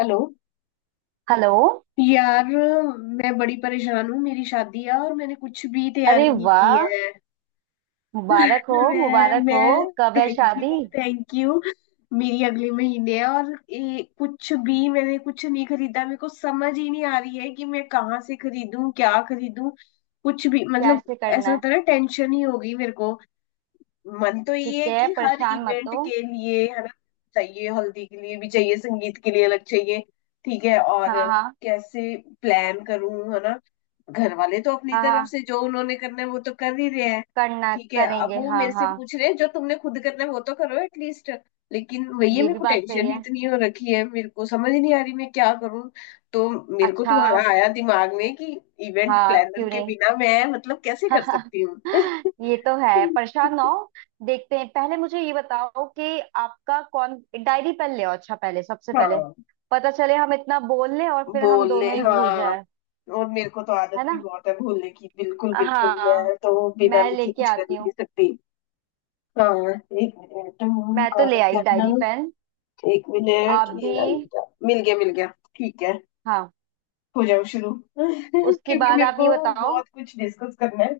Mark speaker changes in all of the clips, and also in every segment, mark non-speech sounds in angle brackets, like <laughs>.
Speaker 1: Hello
Speaker 2: hello.
Speaker 1: यार, मैं बड़ी परेशान हूँ। मेरी शादी है और मैंने कुछ भी
Speaker 2: अरे
Speaker 1: तैयारी नहीं की
Speaker 2: वाह,
Speaker 1: है। <laughs>
Speaker 2: मुबारक हो, मुबारक हो।
Speaker 1: मैं
Speaker 2: कब है
Speaker 1: थैंक यू।
Speaker 2: शादी?
Speaker 1: Thank you. मेरी अगले महीने है, और कुछ भी, मैंने कुछ नहीं खरीदा। मेरे को समझ ही नहीं आ रही है कि मैं कहाँ से खरीदूं, क्या खरीदूं। कुछ भी मतलब।
Speaker 2: कैसे करना
Speaker 1: ऐसा
Speaker 2: है?
Speaker 1: होता है ना, टेंशन ही हो गई मेरे को। मन तो
Speaker 2: ठीक
Speaker 1: ये है
Speaker 2: है,
Speaker 1: कि हर
Speaker 2: परेशान मत
Speaker 1: इवेंट
Speaker 2: हो।
Speaker 1: के लिए है ना, चाहिए, हल्दी के लिए भी चाहिए, संगीत के लिए अलग चाहिए। ठीक है,
Speaker 2: हाँ
Speaker 1: और
Speaker 2: हाँ,
Speaker 1: कैसे प्लान करूं, है ना। घर वाले तो अपनी
Speaker 2: हाँ
Speaker 1: तरफ
Speaker 2: हाँ,
Speaker 1: से जो उन्होंने करना है वो तो कर ही रहे हैं।
Speaker 2: करना
Speaker 1: ठीक है, अब
Speaker 2: करेंगे,
Speaker 1: वो
Speaker 2: हाँ
Speaker 1: मेरे से
Speaker 2: हाँ।
Speaker 1: पूछ रहे हैं जो तुमने खुद करना है वो तो करो एटलीस्ट। लेकिन वही है,
Speaker 2: ये
Speaker 1: मेरे
Speaker 2: भी
Speaker 1: को
Speaker 2: बात सही
Speaker 1: टेंशन ही
Speaker 2: है।
Speaker 1: इतनी हो रखी है, मेरे को समझ नहीं आ रही मैं क्या करूं। तो मेरे को
Speaker 2: अच्छा,
Speaker 1: तुम्हारा आया दिमाग में कि इवेंट
Speaker 2: हाँ
Speaker 1: प्लानर
Speaker 2: क्यों
Speaker 1: के
Speaker 2: नहीं।
Speaker 1: बिना मैं, मतलब, कैसे कर
Speaker 2: <laughs>
Speaker 1: सकती हूँ।
Speaker 2: ये तो है, परेशान ना
Speaker 1: <laughs>
Speaker 2: हो। देखते हैं, पहले मुझे ये बताओ कि आपका कौन। डायरी पेन ले आओ, अच्छा पहले, सबसे पहले
Speaker 1: हाँ,
Speaker 2: पता चले, हम इतना बोल लें और फिर हम
Speaker 1: बोलने,
Speaker 2: दोनों ही भूल
Speaker 1: हाँ।
Speaker 2: जाए।
Speaker 1: और मेरे को तो
Speaker 2: है
Speaker 1: आदत भी
Speaker 2: ना।
Speaker 1: बहुत है भूलने की, बिल्कुल बिल्कुल
Speaker 2: हाँ,
Speaker 1: मैं तो बिना
Speaker 2: मैं
Speaker 1: लिखे
Speaker 2: लेके
Speaker 1: कुछ कर
Speaker 2: आती
Speaker 1: ही
Speaker 2: हूँ।
Speaker 1: नहीं सकती। हाँ, एक मिनट।
Speaker 2: मैं तो
Speaker 1: कहाँ है
Speaker 2: ले आई डायरी
Speaker 1: जर्नल।
Speaker 2: पेन।
Speaker 1: एक मिनट,
Speaker 2: आप
Speaker 1: ये
Speaker 2: भी।
Speaker 1: रहा, ये रहा। मिल गया, मिल गया। ठीक है,
Speaker 2: हाँ,
Speaker 1: हो जाओ शुरू <laughs>
Speaker 2: उसके
Speaker 1: क्योंकि
Speaker 2: बाद
Speaker 1: मेरे
Speaker 2: आप ये
Speaker 1: को
Speaker 2: बताओ।
Speaker 1: बहुत कुछ डिस्कस करना है।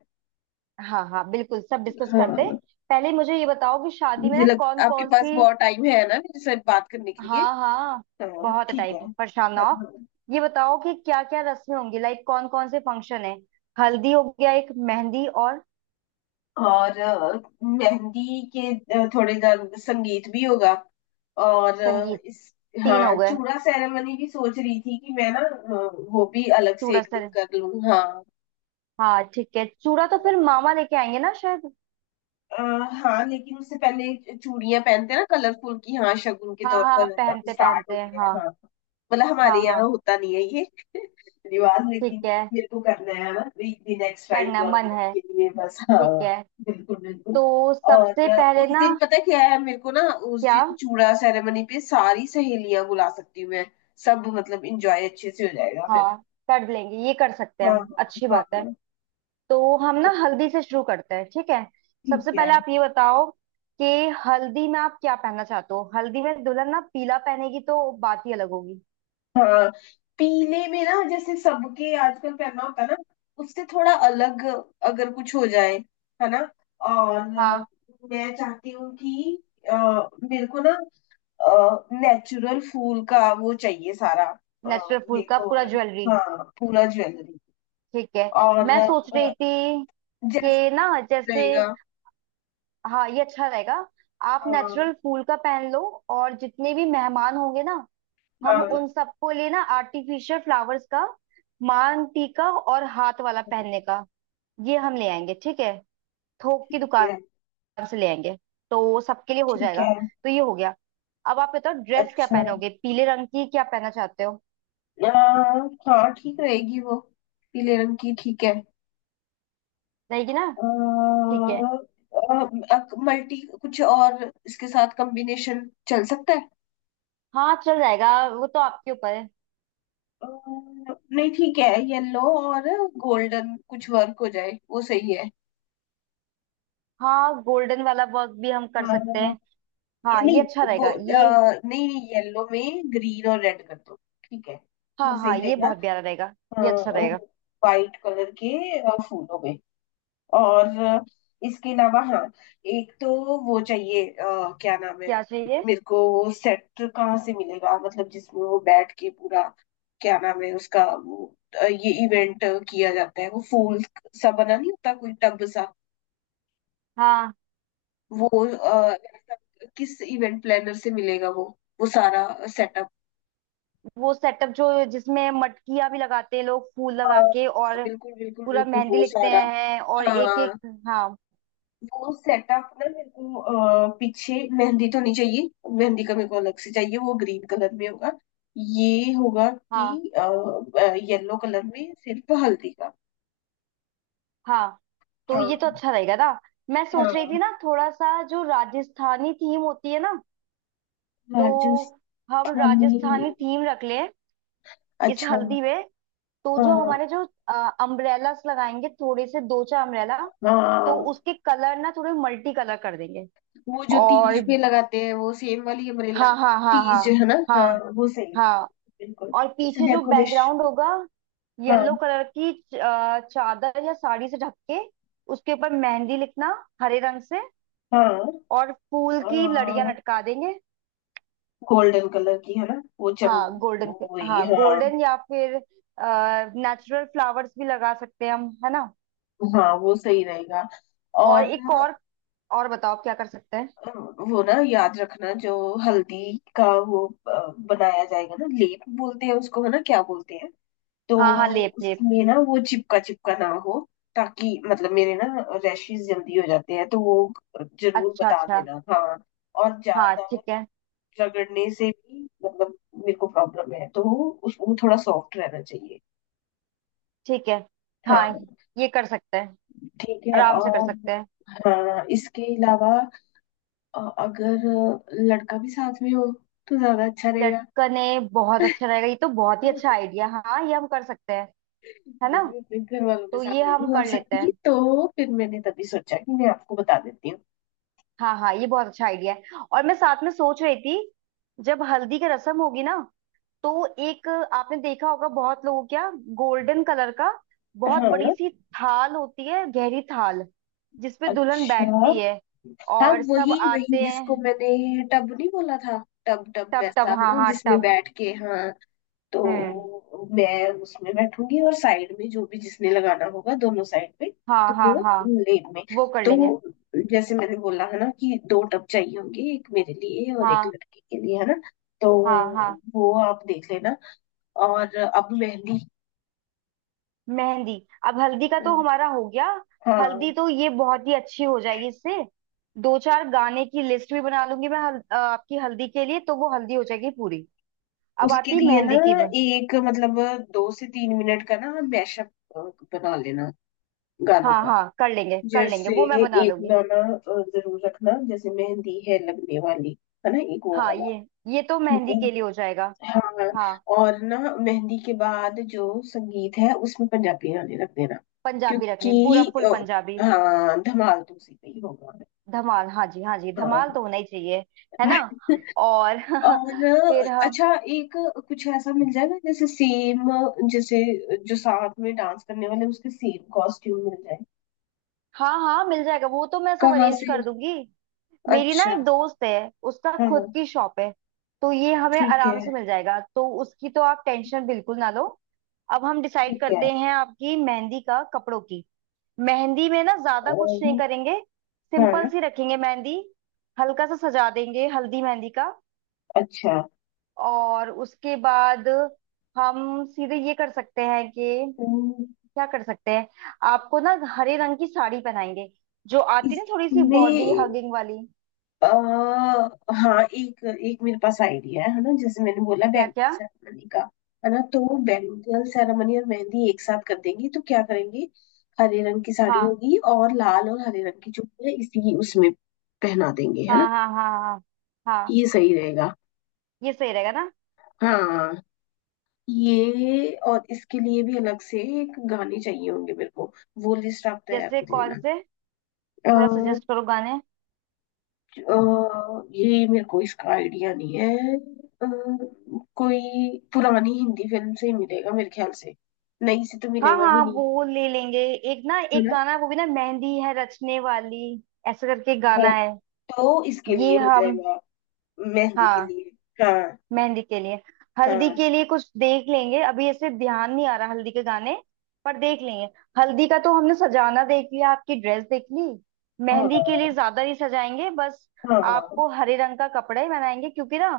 Speaker 2: हाँ हाँ, बिल्कुल सब डिस्कस करते हैं।
Speaker 1: हाँ,
Speaker 2: पहले मुझे ये बताओ कि शादी में
Speaker 1: मुझे
Speaker 2: ना
Speaker 1: लग
Speaker 2: कौन
Speaker 1: आपके
Speaker 2: कौन
Speaker 1: पास
Speaker 2: सी।
Speaker 1: बहुत टाइम है ना मेरे साथ बात करने के लिए।
Speaker 2: हाँ हाँ,
Speaker 1: हाँ,
Speaker 2: बहुत
Speaker 1: ठीक है,
Speaker 2: टाइम, परेशान ना
Speaker 1: हाँ
Speaker 2: हो।
Speaker 1: हाँ।
Speaker 2: ये बताओ कि क्या क्या रस्में होंगी, लाइक कौन कौन से फंक्शन है। हल्दी हो गया, एक मेहंदी, और
Speaker 1: और मेहंदी के, थोड़े गान, संगीत भी होगा। और
Speaker 2: संगीत,
Speaker 1: इस।
Speaker 2: तीन हो
Speaker 1: हाँ,
Speaker 2: गए।
Speaker 1: चूड़ा सेरेमनी भी सोच रही थी कि मैं ना वो भी अलग से
Speaker 2: चूड़ा
Speaker 1: एक दिन
Speaker 2: सर।
Speaker 1: कर लूँ, हाँ।
Speaker 2: हाँ ठीक है, चूड़ा तो फिर मामा लेके आएंगे ना शायद।
Speaker 1: आ, हाँ, लेकिन उससे पहले चूड़ियां पहनते हैं ना कलरफुल की, हाँ, शगुन के
Speaker 2: हाँ
Speaker 1: तौर
Speaker 2: हाँ,
Speaker 1: पर अब
Speaker 2: पहनते
Speaker 1: स्टार्ट हो
Speaker 2: पहनते,
Speaker 1: गया है,
Speaker 2: हाँ।
Speaker 1: हाँ। मतलब हमारे
Speaker 2: हाँ हाँ,
Speaker 1: यहाँ होता नहीं है ये <laughs> रिवाज
Speaker 2: ठीक
Speaker 1: लेकिन।
Speaker 2: है,
Speaker 1: मेरे को करना है बस एक दिन, एक्स्ट्रा
Speaker 2: करना मन
Speaker 1: इंजॉयमेंट
Speaker 2: है,
Speaker 1: के लिए, बस, हाँ।
Speaker 2: ठीक है।
Speaker 1: बिल्कुल बिल्कुल।
Speaker 2: तो
Speaker 1: और
Speaker 2: सबसे पहले
Speaker 1: उस
Speaker 2: ना,
Speaker 1: दिन पता क्या है मेरे को ना, उस
Speaker 2: क्या।
Speaker 1: दिन चूड़ा सेरेमनी पे सारी सहेलियां बुला सकती हूँ मैं। सब मतलब इंजॉय अच्छे से हो जाएगा फिर।
Speaker 2: हाँ, कर लेंगे, ये कर सकते हैं
Speaker 1: हाँ
Speaker 2: हम, अच्छी
Speaker 1: हाँ,
Speaker 2: बात है।
Speaker 1: हाँ,
Speaker 2: तो हम ना हल्दी से शुरू करते हैं, ठीक है। सबसे
Speaker 1: ठीक है,
Speaker 2: पहले आप ये बताओ कि हल्दी में आप क्या पहनना चाहते हो। हल्दी में दुल्हन ना पीला पहनेगी तो बात ही अलग होगी।
Speaker 1: हाँ। पीले में ना जैसे सबके आजकल पहनना होता है ना, उससे थोड़ा अलग अगर कुछ हो जाए, है ना। और
Speaker 2: हाँ,
Speaker 1: मैं चाहती हूँ कि अ, मेरे को ना नेचुरल फूल का वो चाहिए, सारा
Speaker 2: नेचुरल फूल का पूरा
Speaker 1: मेकओवर।
Speaker 2: ज्वेलरी।
Speaker 1: हाँ, पूरा ज्वेलरी।
Speaker 2: ठीक है,
Speaker 1: और
Speaker 2: मैं सोच रही थी कि
Speaker 1: जैस्मिन
Speaker 2: ना जैसे।
Speaker 1: रहेगा।
Speaker 2: हाँ ये अच्छा रहेगा, आप
Speaker 1: हाँ,
Speaker 2: नेचुरल फूल का पहन लो। और जितने भी मेहमान होंगे ना, हम उन
Speaker 1: हाँ,
Speaker 2: सबको लिए ना आर्टिफिशियल फ्लावर्स का मान टीका और हाथ वाला पहनने का, ये हम ले आएंगे, ठीक है। थोक की
Speaker 1: ठीक है,
Speaker 2: दुकान से ले आएंगे, तो सबके लिए हो
Speaker 1: ठीक
Speaker 2: जाएगा।
Speaker 1: है,
Speaker 2: तो ये हो गया। अब आप बताओ, ड्रेस क्या
Speaker 1: अच्छा।
Speaker 2: पहनोगे, पीले रंग की क्या पहनना चाहते हो।
Speaker 1: अ, हाँ ठीक रहेगी वो, पीले रंग की, ठीक है।
Speaker 2: रहेगी ना, ठीक है।
Speaker 1: मल्टी कुछ और इसके साथ कॉम्बिनेशन चल सकता है।
Speaker 2: हाँ चल जाएगा, वो तो आपके ऊपर है।
Speaker 1: अ, नहीं, ठीक है, येलो और गोल्डन कुछ वर्क हो जाए, वो सही है।
Speaker 2: हाँ गोल्डन वाला वर्क भी हम कर
Speaker 1: हाँ,
Speaker 2: सकते हैं। हाँ ये अच्छा
Speaker 1: नहीं,
Speaker 2: रहेगा ये।
Speaker 1: नहीं नहीं, येलो में ग्रीन और रेड कर दो, ठीक है, वो
Speaker 2: हाँ
Speaker 1: सही
Speaker 2: हाँ, ये
Speaker 1: रहेगा।
Speaker 2: बहुत प्यारा रहेगा, ये अच्छा
Speaker 1: और
Speaker 2: रहेगा।
Speaker 1: वाइट कलर के फूल हो गए, और इसके अलावा, हाँ, एक तो वो चाहिए, क्या नाम है,
Speaker 2: क्या चाहिए?
Speaker 1: मेरे को वो सेट कहाँ से मिलेगा, मतलब जिसमें वो बैठ के पूरा, क्या नाम है उसका वो, ये इवेंट किया जाता है, वो फूल सा बना नहीं होता, कोई टब सा,
Speaker 2: हाँ,
Speaker 1: वो अ, किस इवेंट प्लानर से मिलेगा वो सारा सेटअप।
Speaker 2: वो सेटअप जो जिसमें मटकियां भी लगाते हैं लोग, फूल लगा
Speaker 1: हाँ,
Speaker 2: के, और
Speaker 1: बिल्कुल बिल्कुल
Speaker 2: पूरा
Speaker 1: बिल्कुल,
Speaker 2: मेहंदी
Speaker 1: वो
Speaker 2: लिखते
Speaker 1: सारा।
Speaker 2: हैं और एक एक।
Speaker 1: हाँ,
Speaker 2: हाँ
Speaker 1: वो सेटअप ना मेरे को, पीछे मेहंदी तो नहीं चाहिए, मेहंदी का मेरे को अलग से चाहिए, वो ग्रीन कलर में होगा, ये होगा
Speaker 2: हाँ
Speaker 1: कि येलो कलर में सिर्फ हल्दी का।
Speaker 2: हाँ। तो ये तो
Speaker 1: हाँ
Speaker 2: अच्छा रहेगा ना। मैं सोच रही
Speaker 1: हाँ,
Speaker 2: थी ना, थोड़ा सा जो राजस्थानी थीम होती है ना, तो हम
Speaker 1: राजस्थानी,
Speaker 2: राजस्थानी थीम रख लें इस
Speaker 1: अच्छा,
Speaker 2: हल्दी में। तो जो
Speaker 1: हाँ
Speaker 2: हमारे जो अम्ब्रेलास लगाएंगे, थोड़े से दो चार अम्ब्रेला, तो
Speaker 1: हाँ।
Speaker 2: उसके कलर ना थोड़े मल्टी कलर कर देंगे।
Speaker 1: वो जो
Speaker 2: और
Speaker 1: तीज पे लगाते हैं वो सेम वाली अम्ब्रेला ना,
Speaker 2: हाँ हाँ हाँ
Speaker 1: तीज
Speaker 2: हाँ,
Speaker 1: है ना,
Speaker 2: हाँ
Speaker 1: हाँ वो सही है,
Speaker 2: हाँ।
Speaker 1: बिल्कुल।
Speaker 2: और
Speaker 1: उसे
Speaker 2: पीछे जो बैकग्राउंड
Speaker 1: डेकोरेशन,
Speaker 2: होगा,
Speaker 1: हाँ
Speaker 2: येलो कलर की चादर या साड़ी से ढक के, उसके ऊपर मेहंदी लिखना हरे रंग से,
Speaker 1: हाँ।
Speaker 2: और फूल की लड़ियां लटका देंगे।
Speaker 1: गोल्डन कलर की है ना वो चम,
Speaker 2: हाँ गोल्डन के,
Speaker 1: वही,
Speaker 2: हाँ
Speaker 1: हाँ
Speaker 2: गोल्डन, या फिर नेचुरल फ्लावर्स भी लगा सकते हैं हम, है ना।
Speaker 1: हाँ, वो सही रहेगा।
Speaker 2: और
Speaker 1: और
Speaker 2: एक और बताओ आप क्या कर सकते हैं।
Speaker 1: अ, वो ना याद रखना, जो हल्दी का वो बनाया जाएगा ना, लेप बोलते हैं उसको, है ना, क्या बोलते हैं। तो
Speaker 2: हाँ हाँ, लेप लेप
Speaker 1: उसमें ना वो चिपका चिपका ना हो, ताकि मतलब मेरे ना रैशेज जल्दी हो जाते हैं तो वो जरूर
Speaker 2: अच्छा
Speaker 1: बता
Speaker 2: अच्छा।
Speaker 1: देना, हाँ। और
Speaker 2: हाँ
Speaker 1: ज्यादा
Speaker 2: ठीक है,
Speaker 1: रगड़ने से भी, मतलब मेरे को प्रॉब्लम है, तो उस वो थोड़ा सॉफ्ट रहना चाहिए।
Speaker 2: ठीक है
Speaker 1: हाँ,
Speaker 2: हाँ, ये कर सकते हैं,
Speaker 1: ठीक है,
Speaker 2: आराम से कर
Speaker 1: और,
Speaker 2: सकते हैं।
Speaker 1: हाँ, इसके अलावा अगर लड़का भी साथ में हो तो ज्यादा अच्छा रहेगा,
Speaker 2: लटकने बहुत अच्छा रहेगा, ये तो बहुत
Speaker 1: है
Speaker 2: ही
Speaker 1: ना?
Speaker 2: अच्छा आइडिया, हाँ ये हम कर सकते हैं। है
Speaker 1: ये
Speaker 2: ना।
Speaker 1: ना मैं अपने घर वालों के
Speaker 2: तो ये
Speaker 1: सामने भी
Speaker 2: हम
Speaker 1: बोल
Speaker 2: कर लेते
Speaker 1: सकती,
Speaker 2: हैं।
Speaker 1: तो फिर मैंने तभी सोचा कि मैं आपको बता देती हूँ।
Speaker 2: हाँ हाँ, ये बहुत अच्छा आइडिया है। और मैं साथ में सोच रही थी, जब हल्दी की रस्म होगी ना, तो एक, आपने देखा होगा बहुत लोगों, क्या, गोल्डन कलर का बहुत बड़ी
Speaker 1: हाँ,
Speaker 2: सी थाल होती है, गहरी थाल, जिसपे दुल्हन
Speaker 1: अच्छा,
Speaker 2: बैठती है
Speaker 1: हाँ,
Speaker 2: और सब
Speaker 1: वही वही
Speaker 2: आते
Speaker 1: जिसको
Speaker 2: हैं।
Speaker 1: मैंने टब नहीं बोला था, टब टब
Speaker 2: टब
Speaker 1: वैसा
Speaker 2: टब,
Speaker 1: है
Speaker 2: हाँ
Speaker 1: ना
Speaker 2: हाँ
Speaker 1: जिसमें
Speaker 2: टब।
Speaker 1: बैठ के, हाँ।
Speaker 2: हम्म,
Speaker 1: तो मैं उसमें बैठूंगी और साइड में जो भी जिसने लगाना होगा दोनों साइड पे,
Speaker 2: हाँ
Speaker 1: तो
Speaker 2: हाँ
Speaker 1: वो
Speaker 2: हाँ,
Speaker 1: लेन में।
Speaker 2: वो कर
Speaker 1: तो
Speaker 2: लेंगे।
Speaker 1: जैसे मैंने बोला है ना कि दो टब चाहिए होंगे, एक मेरे लिए और एक
Speaker 2: हाँ
Speaker 1: लड़के के लिए, है ना। तो
Speaker 2: हाँ हाँ।
Speaker 1: वो आप देख लेना। और अब मेहंदी,
Speaker 2: मेहंदी, अब हल्दी का तो हमारा हो गया।
Speaker 1: हाँ।
Speaker 2: हल्दी तो ये बहुत ही अच्छी हो जाएगी इससे। दो चार गाने की लिस्ट भी बना लूंगी मैं आपकी हल्दी के लिए, तो वो हल्दी हो जाएगी पूरी। अब
Speaker 1: उसके
Speaker 2: आती है
Speaker 1: लिए ना,
Speaker 2: मेहंदी की बन।
Speaker 1: एक मतलब 2 से 3 मिनट का ना मैशअप बना लेना, गानों
Speaker 2: हाँ
Speaker 1: का।
Speaker 2: हाँ, कर लेंगे,
Speaker 1: जैसे
Speaker 2: वो मैं बना
Speaker 1: एक
Speaker 2: लूंगी।
Speaker 1: गाना जरूर रखना, जैसे मेहंदी है लगने वाली, है ना, एक वो
Speaker 2: हाँ
Speaker 1: वाला,
Speaker 2: ये तो
Speaker 1: ठीक
Speaker 2: मेहंदी
Speaker 1: है,
Speaker 2: के लिए हो जाएगा।
Speaker 1: हाँ।
Speaker 2: हाँ,
Speaker 1: और ना मेहंदी के बाद जो संगीत है उसमें पंजाबी गाने रख देना,
Speaker 2: पंजाबी रख लेंगे, पूरा
Speaker 1: क्योंकि
Speaker 2: फुल पंजाबी।
Speaker 1: हाँ, धमाल तो उसी पे ही होगा,
Speaker 2: धमाल, हाँ जी हाँ जी,
Speaker 1: हाँ
Speaker 2: धमाल तो होना ही चाहिए, है ना। और
Speaker 1: <laughs>
Speaker 2: <laughs>
Speaker 1: और
Speaker 2: फिर हम,
Speaker 1: अच्छा एक कुछ ऐसा मिल जाएगा, जैसे सेम जैसे जो साथ में डांस करने वाले उसके सेम कॉस्ट्यूम मिल जाए।
Speaker 2: हाँ हाँ मिल जाएगा, वो तो मैं सब
Speaker 1: कहाँ
Speaker 2: अरेंज
Speaker 1: से।
Speaker 2: कर दूंगी। मेरी ना
Speaker 1: अच्छा,
Speaker 2: एक दोस्त है, उसका खुद
Speaker 1: हाँ,
Speaker 2: की शॉप है, तो ये हमें
Speaker 1: ठीक
Speaker 2: आराम
Speaker 1: है,
Speaker 2: से मिल जाएगा, तो उसकी तो आप टेंशन बिल्कुल ना लो। अब हम डिसाइड
Speaker 1: ठीक है।
Speaker 2: करते हैं आपकी मेहंदी का, कपड़ों की। मेहंदी में ना ज्यादा कुछ नहीं
Speaker 1: अम,
Speaker 2: करेंगे, सिंपल
Speaker 1: हाँ,
Speaker 2: सी रखेंगे मेहंदी, हल्का सा सजा देंगे हल्दी मेहंदी का।
Speaker 1: अच्छा।
Speaker 2: और उसके बाद हम सीधे ये कर सकते हैं कि,
Speaker 1: अम,
Speaker 2: क्या कर सकते हैं, आपको ना हरे रंग की साड़ी पहनाएंगे, जो आती है ना थोड़ी सी
Speaker 1: इसमें,
Speaker 2: बॉडी हगिंग वाली।
Speaker 1: अ, हाँ, एक एक मेरे पास आइडिया है ना, जैसे मैंने बोला
Speaker 2: क्या
Speaker 1: बैंगल
Speaker 2: क्या।
Speaker 1: सेरेमनी का, है ना, तो बैंगल सेरेमनी और मेहंदी एक साथ कर देंगे तो क्या करेंगे, हरे रंग की साड़ी
Speaker 2: हाँ
Speaker 1: होगी और लाल और हरे रंग की चुन्नी इसी उसमें पहना देंगे, है ना,
Speaker 2: हाँ हाँ हाँ, हाँ हाँ,
Speaker 1: ये सही रहेगा।
Speaker 2: ये सही रहेगा ना।
Speaker 1: हाँ, ये और इसके लिए भी अलग से एक गाने चाहिए होंगे मेरे को, वो लिस्ट आप तैयार
Speaker 2: जैसे कौन
Speaker 1: कर
Speaker 2: से, थोड़ा
Speaker 1: लेना।
Speaker 2: सजेस्ट करो गाने।
Speaker 1: अ, ये मेरे को इसका आइडिया नहीं है, अ, कोई पुरानी हिंदी फिल्म से ही मिलेगा मेरे ख्याल से, नई से तो
Speaker 2: हाँ
Speaker 1: मिलेगा भी
Speaker 2: हाँ,
Speaker 1: नहीं,
Speaker 2: वो ले लेंगे। एक ना
Speaker 1: है
Speaker 2: एक
Speaker 1: ना,
Speaker 2: गाना है, वो भी ना मेहंदी है रचने वाली, ऐसे करके गाना
Speaker 1: वो
Speaker 2: है।
Speaker 1: तो इसके लिए
Speaker 2: ये
Speaker 1: हो
Speaker 2: हम,
Speaker 1: जाएगा, मेहंदी के
Speaker 2: हाँ,
Speaker 1: लिए, हाँ।
Speaker 2: मेहंदी के लिए। हल्दी
Speaker 1: हाँ
Speaker 2: के लिए कुछ देख लेंगे, अभी ऐसे ध्यान नहीं आ रहा हल्दी के गाने, पर देख लेंगे। हल्दी का तो हमने सजाना देख लिया, आपकी ड्रेस देख ली।
Speaker 1: हाँ
Speaker 2: मेहंदी के लिए ज्यादा नहीं सजाएंगे बस,
Speaker 1: हाँ, हाँ,
Speaker 2: आपको हरे रंग का कपड़ा ही बनाएंगे, क्योंकि ना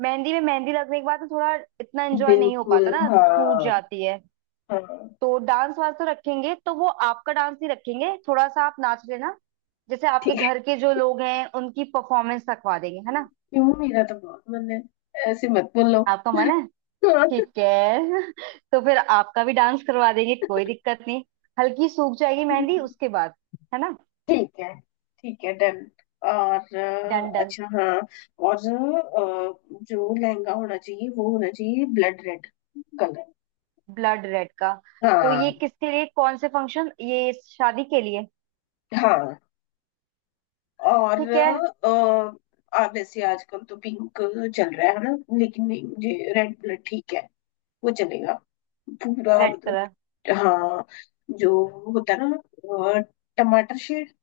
Speaker 2: मेहंदी में मेहंदी लगने के बाद ना, थोड़ा इतना एंजॉय नहीं हो
Speaker 1: बिल्कुल,
Speaker 2: पाता ना, सूझ
Speaker 1: हाँ
Speaker 2: जाती है।
Speaker 1: हाँ,
Speaker 2: तो डांस वांस तो रखेंगे, तो वो आपका डांस नहीं रखेंगे, थोड़ा सा आप नाच लेना। जैसे
Speaker 1: ठीक
Speaker 2: आपके
Speaker 1: है।
Speaker 2: घर के जो लोग हैं, उनकी परफॉर्मेंस रखवा देंगे, है ना।
Speaker 1: क्यों, मेरा तो बहुत मन है, ऐसे मत बोलो
Speaker 2: आपका मन है, ठीक है। <laughs> तो फिर आपका भी डांस करवा देंगे, कोई दिक्कत नहीं, हल्की सूख जाएगी मेहंदी
Speaker 1: <laughs>
Speaker 2: उसके बाद, है ना।
Speaker 1: ठीक है, ठीक है, डन। और
Speaker 2: डन डन।
Speaker 1: अच्छा, हाँ। और जो लहंगा होना चाहिए वो होना चाहिए blood red colour.
Speaker 2: Blood red का, तो ये
Speaker 1: हाँ
Speaker 2: किसके लिए, कौन से फंक्शन, ये शादी के लिए।
Speaker 1: हाँ। और
Speaker 2: ठीक है।
Speaker 1: वैसे आजकल तो पिंक चल रहा है ना, लेकिन नहीं, मुझे रेड ब्लड ठीक है, वो चलेगा, पूरा
Speaker 2: रेड कलर,
Speaker 1: मतलब, हाँ, जो होता है ना अ, टमाटर शेड।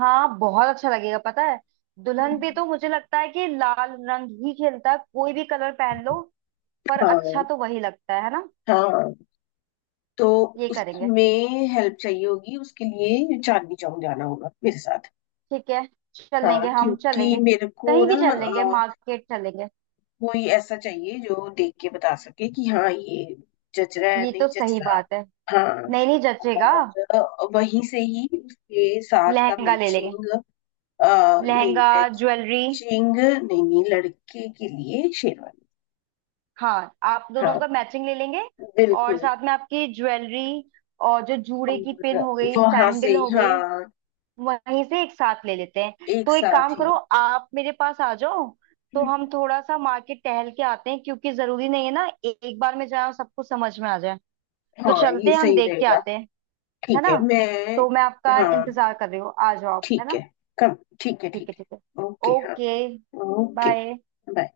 Speaker 2: हाँ बहुत अच्छा लगेगा, पता है, दुल्हन पे
Speaker 1: हम्म,
Speaker 2: तो मुझे लगता है कि लाल रंग ही खेलता है, कोई भी कलर पहन लो, पर अच्छा
Speaker 1: हाँ
Speaker 2: तो वही लगता है ना।
Speaker 1: हाँ। तो
Speaker 2: ये करेंगे,
Speaker 1: उसमें हेल्प चाहिए होगी, उसके लिए चांदनी चौक जाना होगा मेरे साथ।
Speaker 2: ठीक है,
Speaker 1: हाँ,
Speaker 2: चलेंगे, हम
Speaker 1: क्योंकि
Speaker 2: चलेंगे,
Speaker 1: मेरे को
Speaker 2: कहीं
Speaker 1: ना
Speaker 2: भी चलेंगे, मार्केट चलेंगे।
Speaker 1: कोई ऐसा चाहिए जो देख के बता सके कि हाँ ये जच रहा है,
Speaker 2: ये
Speaker 1: नहीं
Speaker 2: तो
Speaker 1: जच
Speaker 2: सही
Speaker 1: रहा।
Speaker 2: बात है,
Speaker 1: हाँ,
Speaker 2: नहीं नहीं जचेगा।
Speaker 1: और वहीं से ही उसके साथ का
Speaker 2: लहंगा ले लेंगे,
Speaker 1: मैचिंग, नहीं,
Speaker 2: लहंगा, ज्वेलरी।
Speaker 1: मैचिंग, नहीं, लड़के के लिए शेरवानी,
Speaker 2: हाँ आप दोनों
Speaker 1: हाँ,
Speaker 2: का मैचिंग ले लेंगे, और
Speaker 1: बिल्कुल।
Speaker 2: साथ में आपकी ज्वेलरी, और जो जूड़े की पिन हो
Speaker 1: और
Speaker 2: गई,
Speaker 1: वहां से
Speaker 2: सैंडल
Speaker 1: ही,
Speaker 2: हो गई,
Speaker 1: हाँ,
Speaker 2: वहीं से एक साथ ले लेते हैं।
Speaker 1: एक
Speaker 2: तो एक
Speaker 1: साथ
Speaker 2: काम
Speaker 1: ही।
Speaker 2: करो, आप मेरे पास आ जाओ, तो
Speaker 1: हम्म,
Speaker 2: हम थोड़ा सा मार्केट टहल के आते हैं, क्योंकि जरूरी नहीं है ना एक बार में जाए और सब कुछ समझ में आ जाए। तो
Speaker 1: हाँ,
Speaker 2: चलते
Speaker 1: ये
Speaker 2: हैं, हम
Speaker 1: सही
Speaker 2: देख के
Speaker 1: रहेगा।
Speaker 2: आते हैं, है
Speaker 1: ठीक
Speaker 2: ना।
Speaker 1: है, मैं,
Speaker 2: तो मैं आपका
Speaker 1: हाँ,
Speaker 2: इंतजार कर रही हूँ, आ जाओ आप, है
Speaker 1: ठीक है,
Speaker 2: ना।
Speaker 1: कम, ठीक है,
Speaker 2: ठीक
Speaker 1: ठीक
Speaker 2: है, ठीक है,
Speaker 1: है, ओके, हाँ,
Speaker 2: ओके।
Speaker 1: Okay,
Speaker 2: bye.
Speaker 1: बाय।